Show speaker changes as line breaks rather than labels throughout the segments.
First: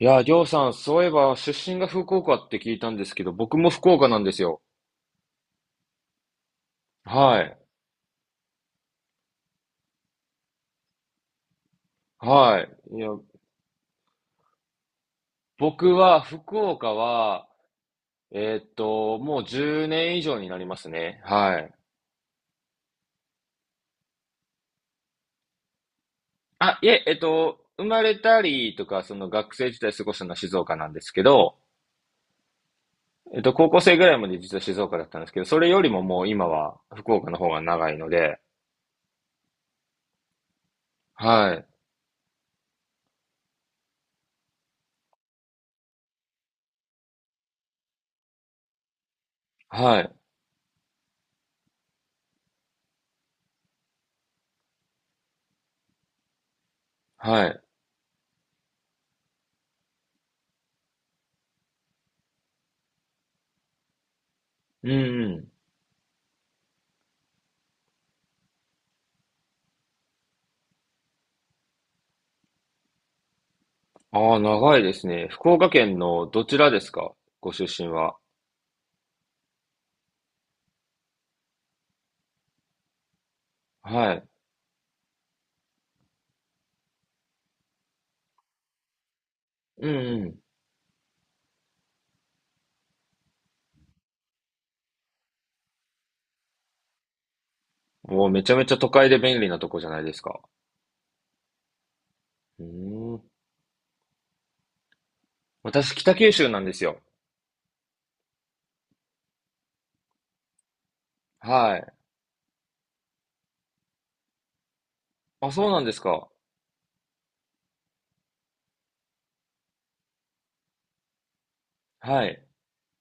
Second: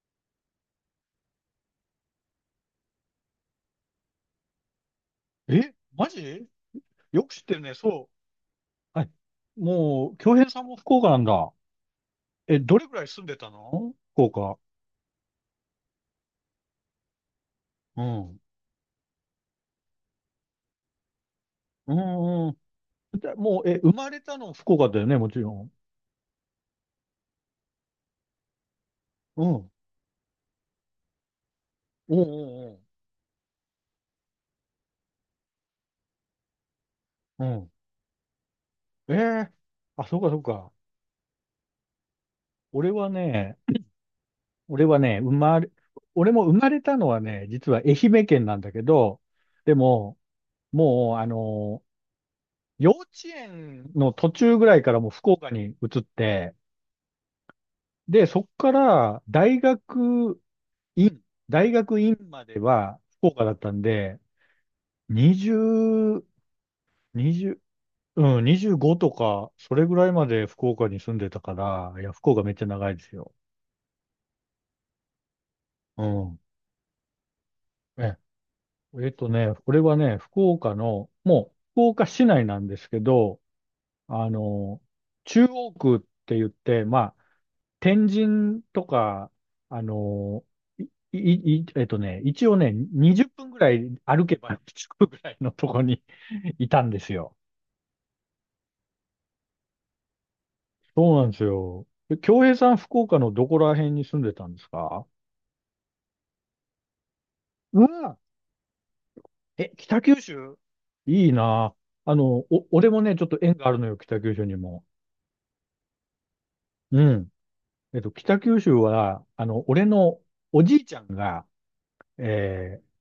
いやー、りょうさん、そういえば、出身が福岡って聞いたんですけど、僕も福岡なんですよ。
マジよく知
は
って
い。
るね。そう。はい。もう、京平さんも福岡なんだ。え、
は
どれく
い。い
らい
や、
住んでたの福岡。
僕は、福岡は、
うん。
もう10年以上になりますね。はい。
うんうだもう、え、生まれたの福岡だよね、もちろん。
あ、いえ、生まれたりとか、その
う
学
ん。
生時代過ごしたのは静岡なんですけど、
うんうん
高校生ぐらいまで実は静岡だったんですけど、それよりももう今は福岡の
う
方
ん。
が
う
長いので、
えー、あ、そうかそうか。
はい。
俺はね、俺はね、生まれ、俺も生まれたのはね、実は愛媛県なんだけど、で
はい。
も、もう、幼稚園の途中ぐらいからもう福岡に移って、
はい。
で、そこから院、大学院までは福岡だったんで、
うんうん。
20、20、うん、25とか、それぐらいまで福岡に住んでたから、いや、福岡めっちゃ長いですよ。
ああ、長いですね。福岡県
う
の
ん。
どちらですか？ご出身は。
え、これはね、福岡の、もう福岡市内なんですけど、
はい。
あの、中央区って言って、まあ、天神とか、あ
うん
の、い、い、いえっとね、一応ね、20分ぐらい歩けば着くぐらいのとこに いたんですよ。
うん。もうめちゃめちゃ都会で便利なとこじゃないですか。
そうなんですよ。え京平
う
さん、福
ー
岡
ん。
のどこら辺に住んでたんですか？
私、北九州なんですよ。
うわ、え、北九州いいな。
はい。
俺もね、ちょっと縁があるのよ、北九州にも。
あ、そうなんですか。
うん。えっと、北九州は、あの、俺のおじいちゃんが、
はい。
えー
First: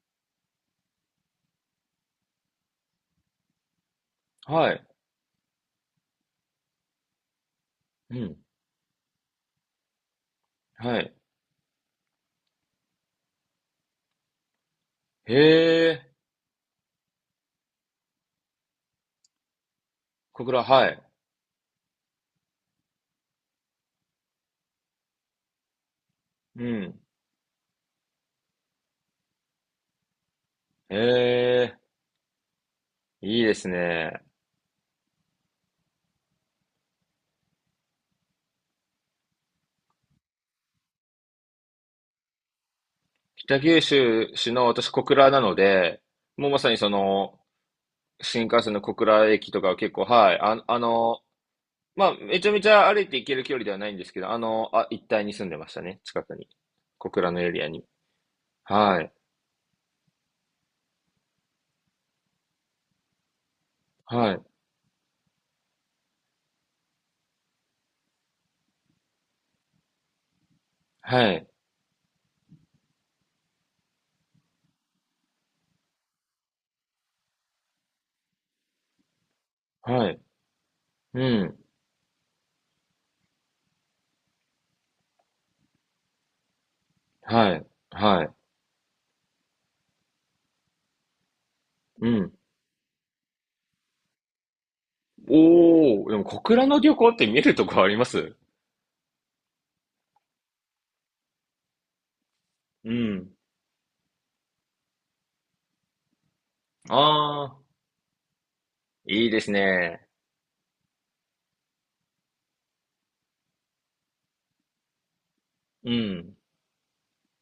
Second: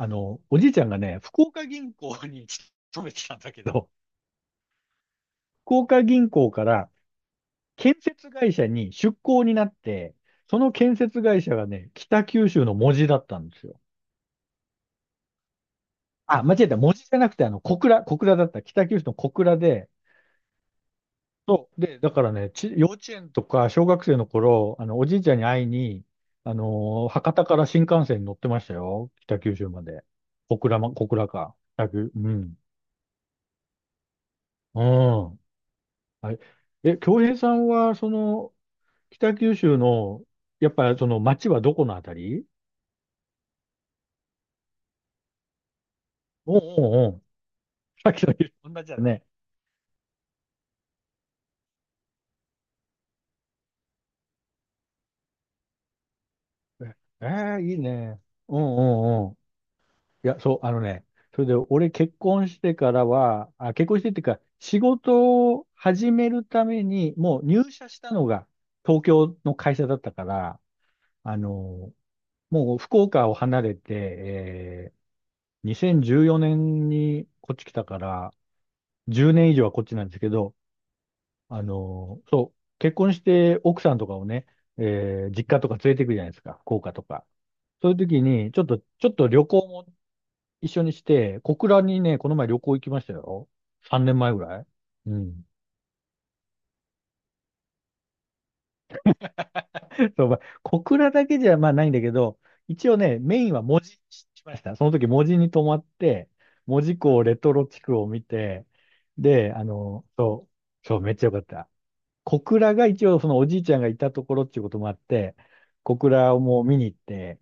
あの、おじいちゃんがね、福岡銀行に勤めてたんだけど、
はい。
福岡銀行から建
う
設
ん。
会社に出向になって、その建
はい。
設会社がね、北九州の門司だったんですよ。
へえ。
あ、間違えた。門司じゃなくて、あの、小倉だった。北九州の小倉で、
小倉、はい。
そう。で、だからね、幼稚園とか小学生の頃、あの、おじいちゃんに会いに、あ
うん。
のー博多から新幹線に乗ってましたよ。北九州まで。
へ
小倉か。
え。
うん。
いいですね。
うん。はい。え、京平さんは、その、北九州の、やっぱりその町はどこのあたり？
北九州市の私、小倉なので、もう
お
ま
う
さにそ
おうおう。
の、
さっきの
新
色
幹線の
同じ
小
だね。
倉駅とかは結構、はい。あ、まあ、めちゃめちゃ歩いて行ける距離ではないんですけど、あ、一帯に住んでましたね。近くに。
え
小
え
倉のエ
ー、
リア
いい
に。
ね。うんう
はい。
んうん。いや、そう、あのね、それで俺結婚してからは、あ、結婚してっていう
は
か、
い。
仕事を始めるために、もう入社したのが東京の会社だったから、
は
あ
い。
の、もう福岡を離れて、えー、2014年にこっち来たから、10年以上はこっちな
は
んです
い。
けど、
うん。
あの、そう、結婚して奥さんとかをね、えー実家とか連れて行くじゃないですか、福岡とか。
はい。
そういう時
はい。
に、ちょっと旅行も一緒にして、小倉に
う
ね、こ
ん。
の前旅行行きましたよ。3年前ぐらい。うん。
おー、でも小倉の漁港って見るとこあります？
そう、まあ小倉だけじゃまあないんだけど、一
う
応ね、
ん。
メインは門司にしました。その時門司に泊まって、門司港レ
あ
ト
あ、
ロ地区を見て、
いいです
で、あの、
ね。
そう、めっちゃ良かった。小倉が一応そのおじいちゃんがいたところっていうこともあって、
う
小倉
ん。
をもう見に行って、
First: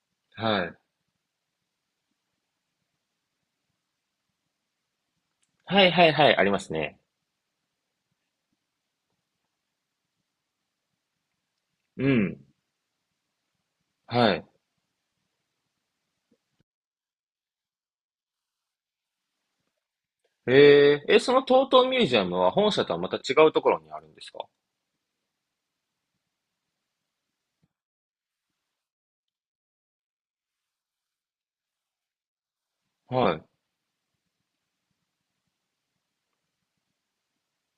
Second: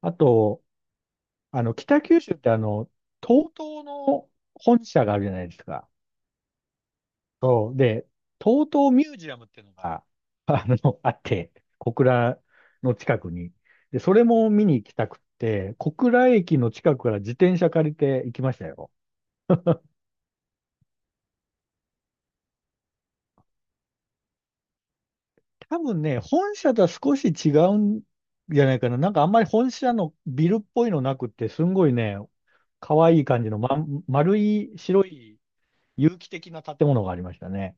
あと、
はい。
あの、北九州ってあの、TOTO の本社があるじゃないです
は
か。
いはいはい、ありますね。
そう。で、TOTO ミュージアムっていうのが、あの、あって、小
う
倉
ん。
の近くに。で、それ
はい。
も見に行きたくって、小倉駅の近くから自転車借りて行きましたよ。
その TOTO ミュージアムは本社とはまた違うところにあるんですか？
多分ね、本社とは少し違うんじゃないかな。なんかあんまり本社のビルっぽいのなくって、すんごいね、可愛い
はい。
感じの、ま、丸い白い有機的な建物がありましたね。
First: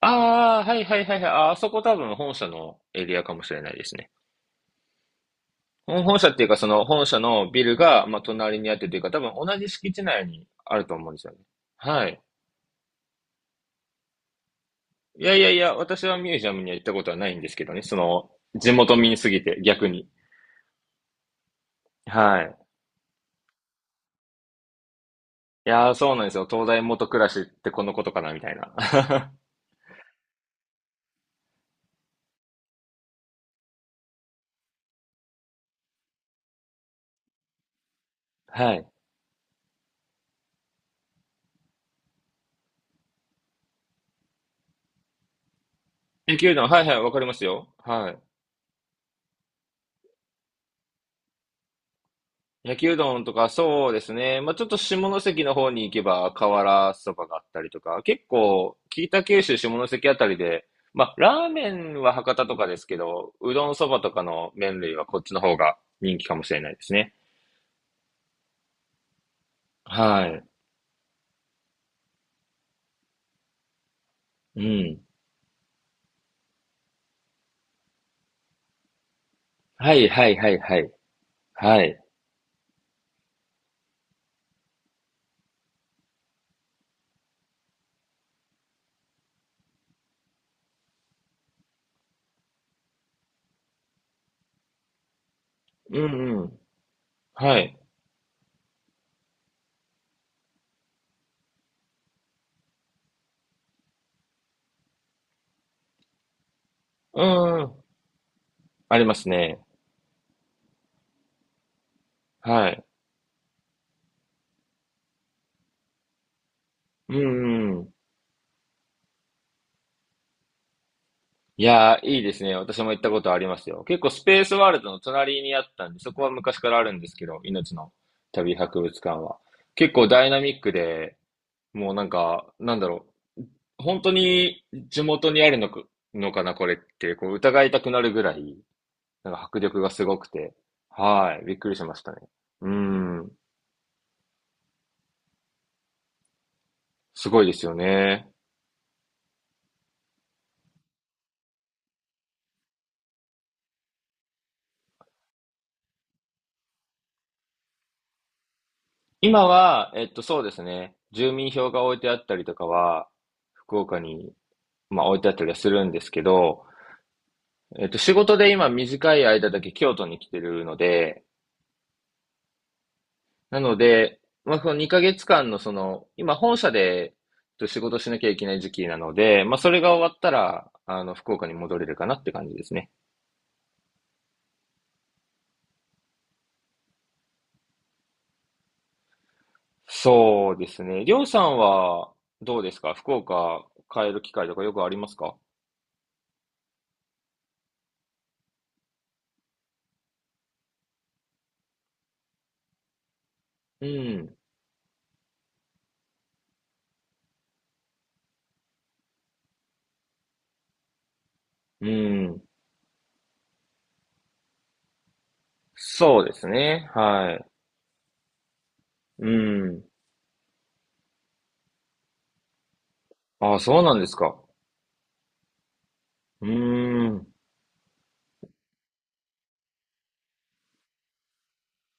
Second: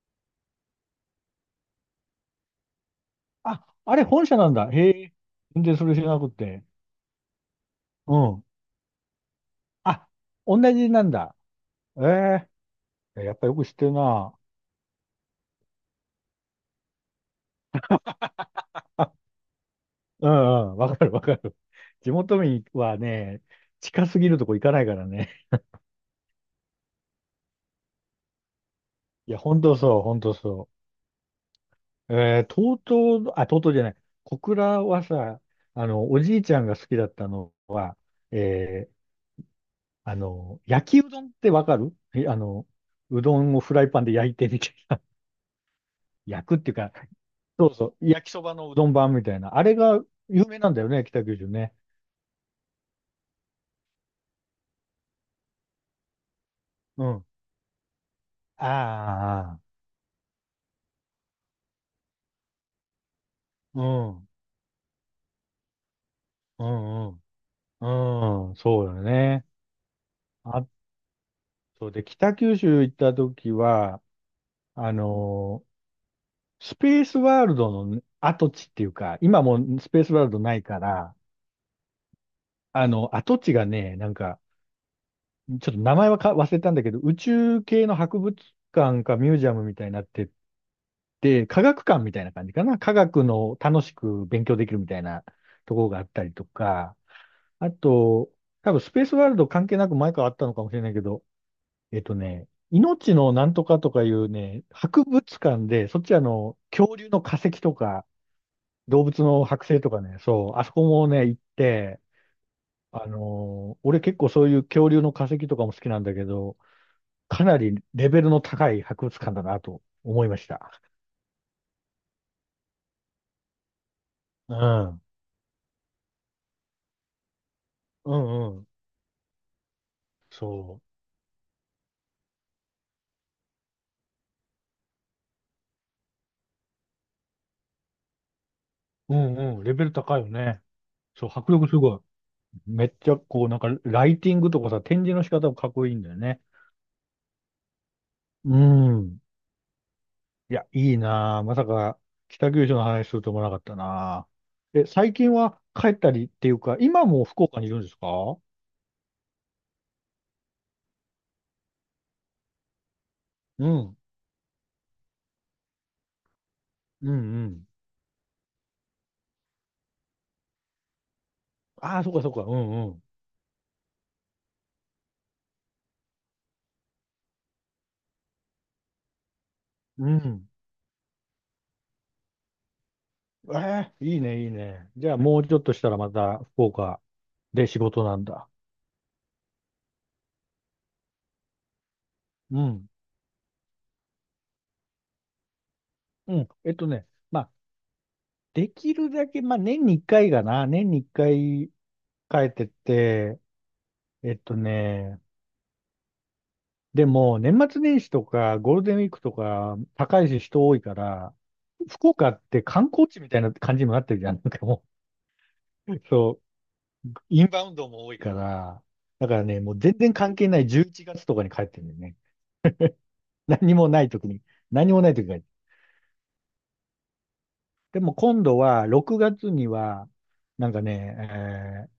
ああ、はいはいはいはい。あ、あそこ多分本社のエリアかもしれ
あ、
ないです
あれ
ね。
本社なんだ。へえ、全然それ知
本
ら
本
なく
社
っ
っていうか、
て。
その本社のビルが、
う
まあ、
ん。
隣にあってというか、多分同じ敷地
あ、
内に
同
ある
じ
と
な
思
ん
うんですよ
だ。
ね。はい。
ええ、やっぱよく知ってるな。
いやいやいや、私はミュージアムには行ったことはないんですけどね。地元民すぎて逆に。
うんうん、わかるわかる。地元
はい。
民はね、近すぎるとこ行かないからね。
いやー、そうなんですよ。東大元暮らしってこのことかな、みたいな。
い や、本当そう。えー、とうとうあ、とうとうじゃない、小倉はさ、あの、おじいちゃんが好きだったのは、
はい。
えー、あの、焼きうどんってわかる？えあの、うどんをフライパンで焼いてみたいな。
琉
焼
球う
くっ
どん、
ていう
はい
か、
はい、わかりますよ。
そうそう、
はい。
焼きそばのうどん版みたいな。あれが有名なんだよね、北九州ね。
焼きうどんとか、そうですね。まあ、ちょっと下関の方に行けば、瓦
う
そ
ん。
ばがあったりとか、結構、北九州
ああ、
下関あたりで、まあ、ラーメンは博多とかですけど、うどん
う
そばとか
ん、
の麺類はこっちの方が人気かもしれ
う
ないです
ん、
ね。
うそうだね。
はい。
あとで、北九州行った時は、
う
あ
ん。
のースペースワールドの跡地っていうか、今もうス
は
ペー
い
スワー
は
ル
い
ド
は
な
い
い
は
か
い。
ら、
はい。
あの、跡地がね、なんか、ちょっと名前は忘れたんだけど、宇宙系の博物館かミュージアムみたいになってて、科学館みたいな感じかな。科学の楽しく勉強できるみたいなところが
う
あったり
んう
と
ん。
か、
は
あ
い。
と、多分スペースワールド関係なく前からあったのかもしれないけど、えっとね、命のなんとかとかいうね、博物館で、そっちあの、恐竜の
う
化石
んう
と
ん。
か、
あり
動
ま
物
す
の
ね。
剥製とかね、そう、あそこもね、行って、
はい。
あのー俺結構そういう恐竜の化石とかも好きなんだけど、
う
かなり
ん
レベルの高い博物館だなと思いました。
いやー、いいですね。私も行ったことありますよ。結構スペース
う
ワールドの
ん。
隣にあったんで、そこは昔からあるんですけど、命の
う
旅
んうん。
博物館は。結構ダイナミック
そ
で、もうなんか、なんだろう。本当に地元にあるのか、のかな、これって、こう疑いたくなるぐらい、
う。
なんか迫
うん。レ
力
ベ
が
ル
すご
高い
く
よ
て。
ね。そう、
はい。
迫
びっ
力
く
す
りしま
ごい。
したね。う
めっちゃ
ん。
こう、なんかライティングとかさ、展示の仕方もかっこいいんだよね。
すごいですよね。
うん。いや、いいなあまさか北九州の話すると思わなかったなあ。え、最近は帰ったりっていうか、今も福岡にいるんですか？
今は、そうですね。住民票が置いてあったりとかは、
う
福
ん。
岡に、まあ、置いてあったりはするんですけど、
うんうん。
仕事で今短い間だけ京都に来てるので、
ああ、そっかそっか。うんうん。
なので、まあ、その2ヶ月間のその、今本社で仕事しなきゃいけない時期なので、まあ、それが終
う
わった
ん。
ら、福岡に戻れるかなって感じですね。
ええ、いいね。じゃあもうちょっとしたらまた福岡で仕事なんだ。
そうですね。りょうさんはど
う
うです
ん。
か？福岡帰る機会とかよくありますか？
うん。えっとね、まあ、できるだけ、まあ、年に一回帰ってって、
う
え
ん。
っとね、でも、年末年始とか、ゴールデンウィークとか、高いし人多いから、
う
福岡っ
ん。
て観光地みたいな感じにもなってるじゃん。なんかもう、
そうで
そ
すね。
う
はい。
インバウンドも多いから、
う
だからね、もう
ん。
全然関係ない11月とかに帰ってるんだよね。
ああ、
何
そう
も
なん
な
で
い
す
時に、
か。
何もない時に帰って。
うーん。
でも今度は6月には、なんかね、えー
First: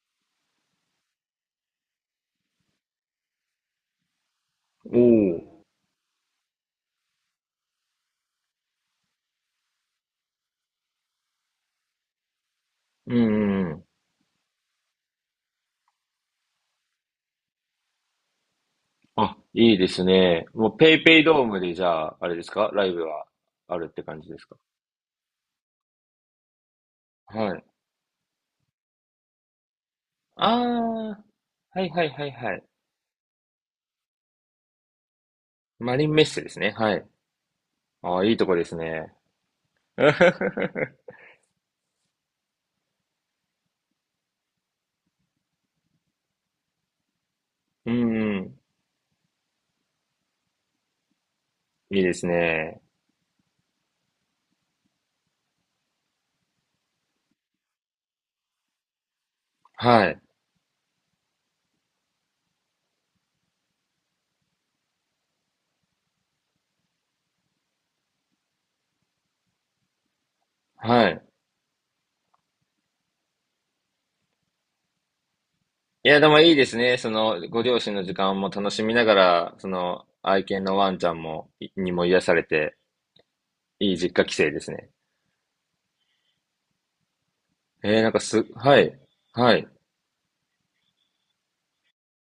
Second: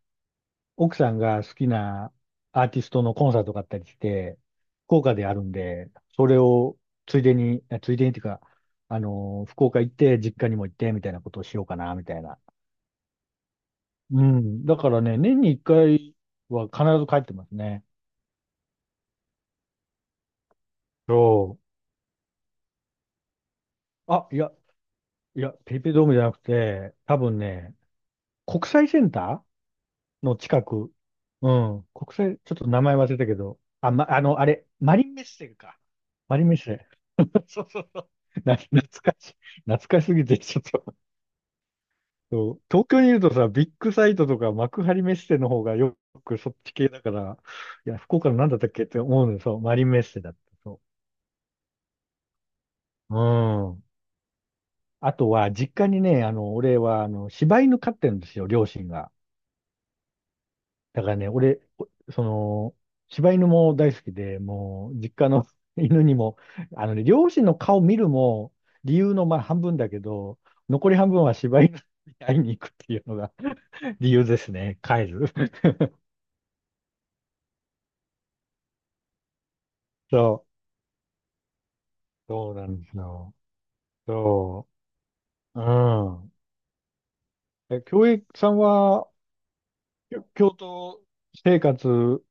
奥さんが好きなアーティストのコンサートがあったりして、
お
福岡である
お。
んで、それをついでに、えついでにっていうか、あのー福岡行って、実家にも行って、みたいなことをしようかな、みたいな。
うんうんうん。
うん。だからね、年に1回は必ず帰ってますね。
あ、いいですね。もうペイペイドー
そ
ムでじゃあ、あれですかライブはあるって
う。
感じですか？
いや、ペイペイドームじゃなくて、多分
はい。
ね、国際センターの
あ
近く。
あ、
う
は
ん。
いはい
国
はい
際、ち
は
ょっ
い。
と名前忘れたけど。あ、ま、あの、あれ、マリンメッセか。
マリンメッ
マ
セ
リン
で
メッ
すね。
セ。
はい。
そうそうそう。
ああ、いいとこです
懐
ね。
かしい。懐 かしすぎて、ちょっとそう。東京にいるとさ、ビッグサイトとか幕張メッセの方がよくそっち系だから、い
う
や、福岡のなんだ
ん
ったっけって思うのよ。そう、マリンメッセだった。そ
いいですね。
う。うん。あとは、実家にね、あの、俺は、あの、柴犬飼ってるんですよ、両親が。
はい。
だからね、俺、おその、柴犬も大好きで、もう、実家の 犬にも、あのね、両親の顔見るも、理由のまあ半分だけど、残り
は
半分
い。
は柴犬に会いに行くっていうのが 理由ですね、帰る。
いや、でもいいですね。その、ご両親の時間も楽しみながら、その、
そ
愛
う、
犬のワンちゃんも、いにも癒され
そうなん
て、
ですよ。
いい実家帰省で
そ
すね。
う、うん。え、
えー、
京
なんか
平
す、
さん
はい。
は、
はい。
京都生活、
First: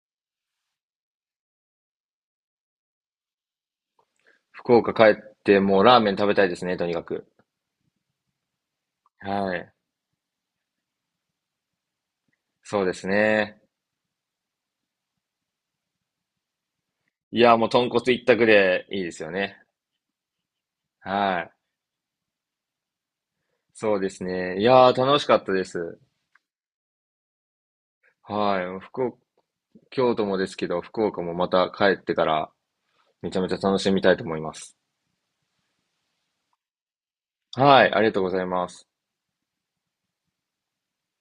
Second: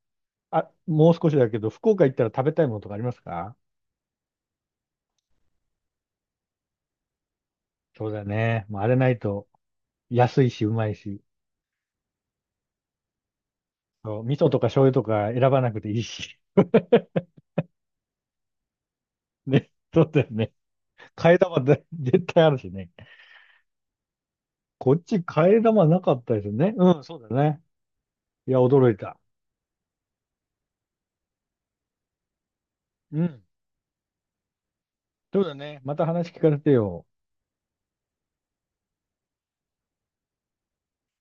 あ、もう少しだけど、福岡行ったら食べたいものとかありますか？
福岡帰って、もうラーメン食べたいですね、とにかく。
そうだね。もうあれないと、
はい。
安いし、うまいし。
そうですね。
そう、味噌とか醤油とか選ばなくていいし。
いや、もう豚骨一択でいいですよね。
ね。そうだよね。替え
はい。
玉で 絶対あるしね。
そうですね。いや
こ
ー、
っち
楽しかった
替
で
え玉
す。
なかったですね。うん、そうだね。いや、
はい。
驚い
福岡、
た。
京都もですけど、福岡もまた帰ってから
う
めちゃ
ん。
めちゃ楽しみたいと思います。
そうだね。また話聞かせてよ。
はい。ありがとうございます。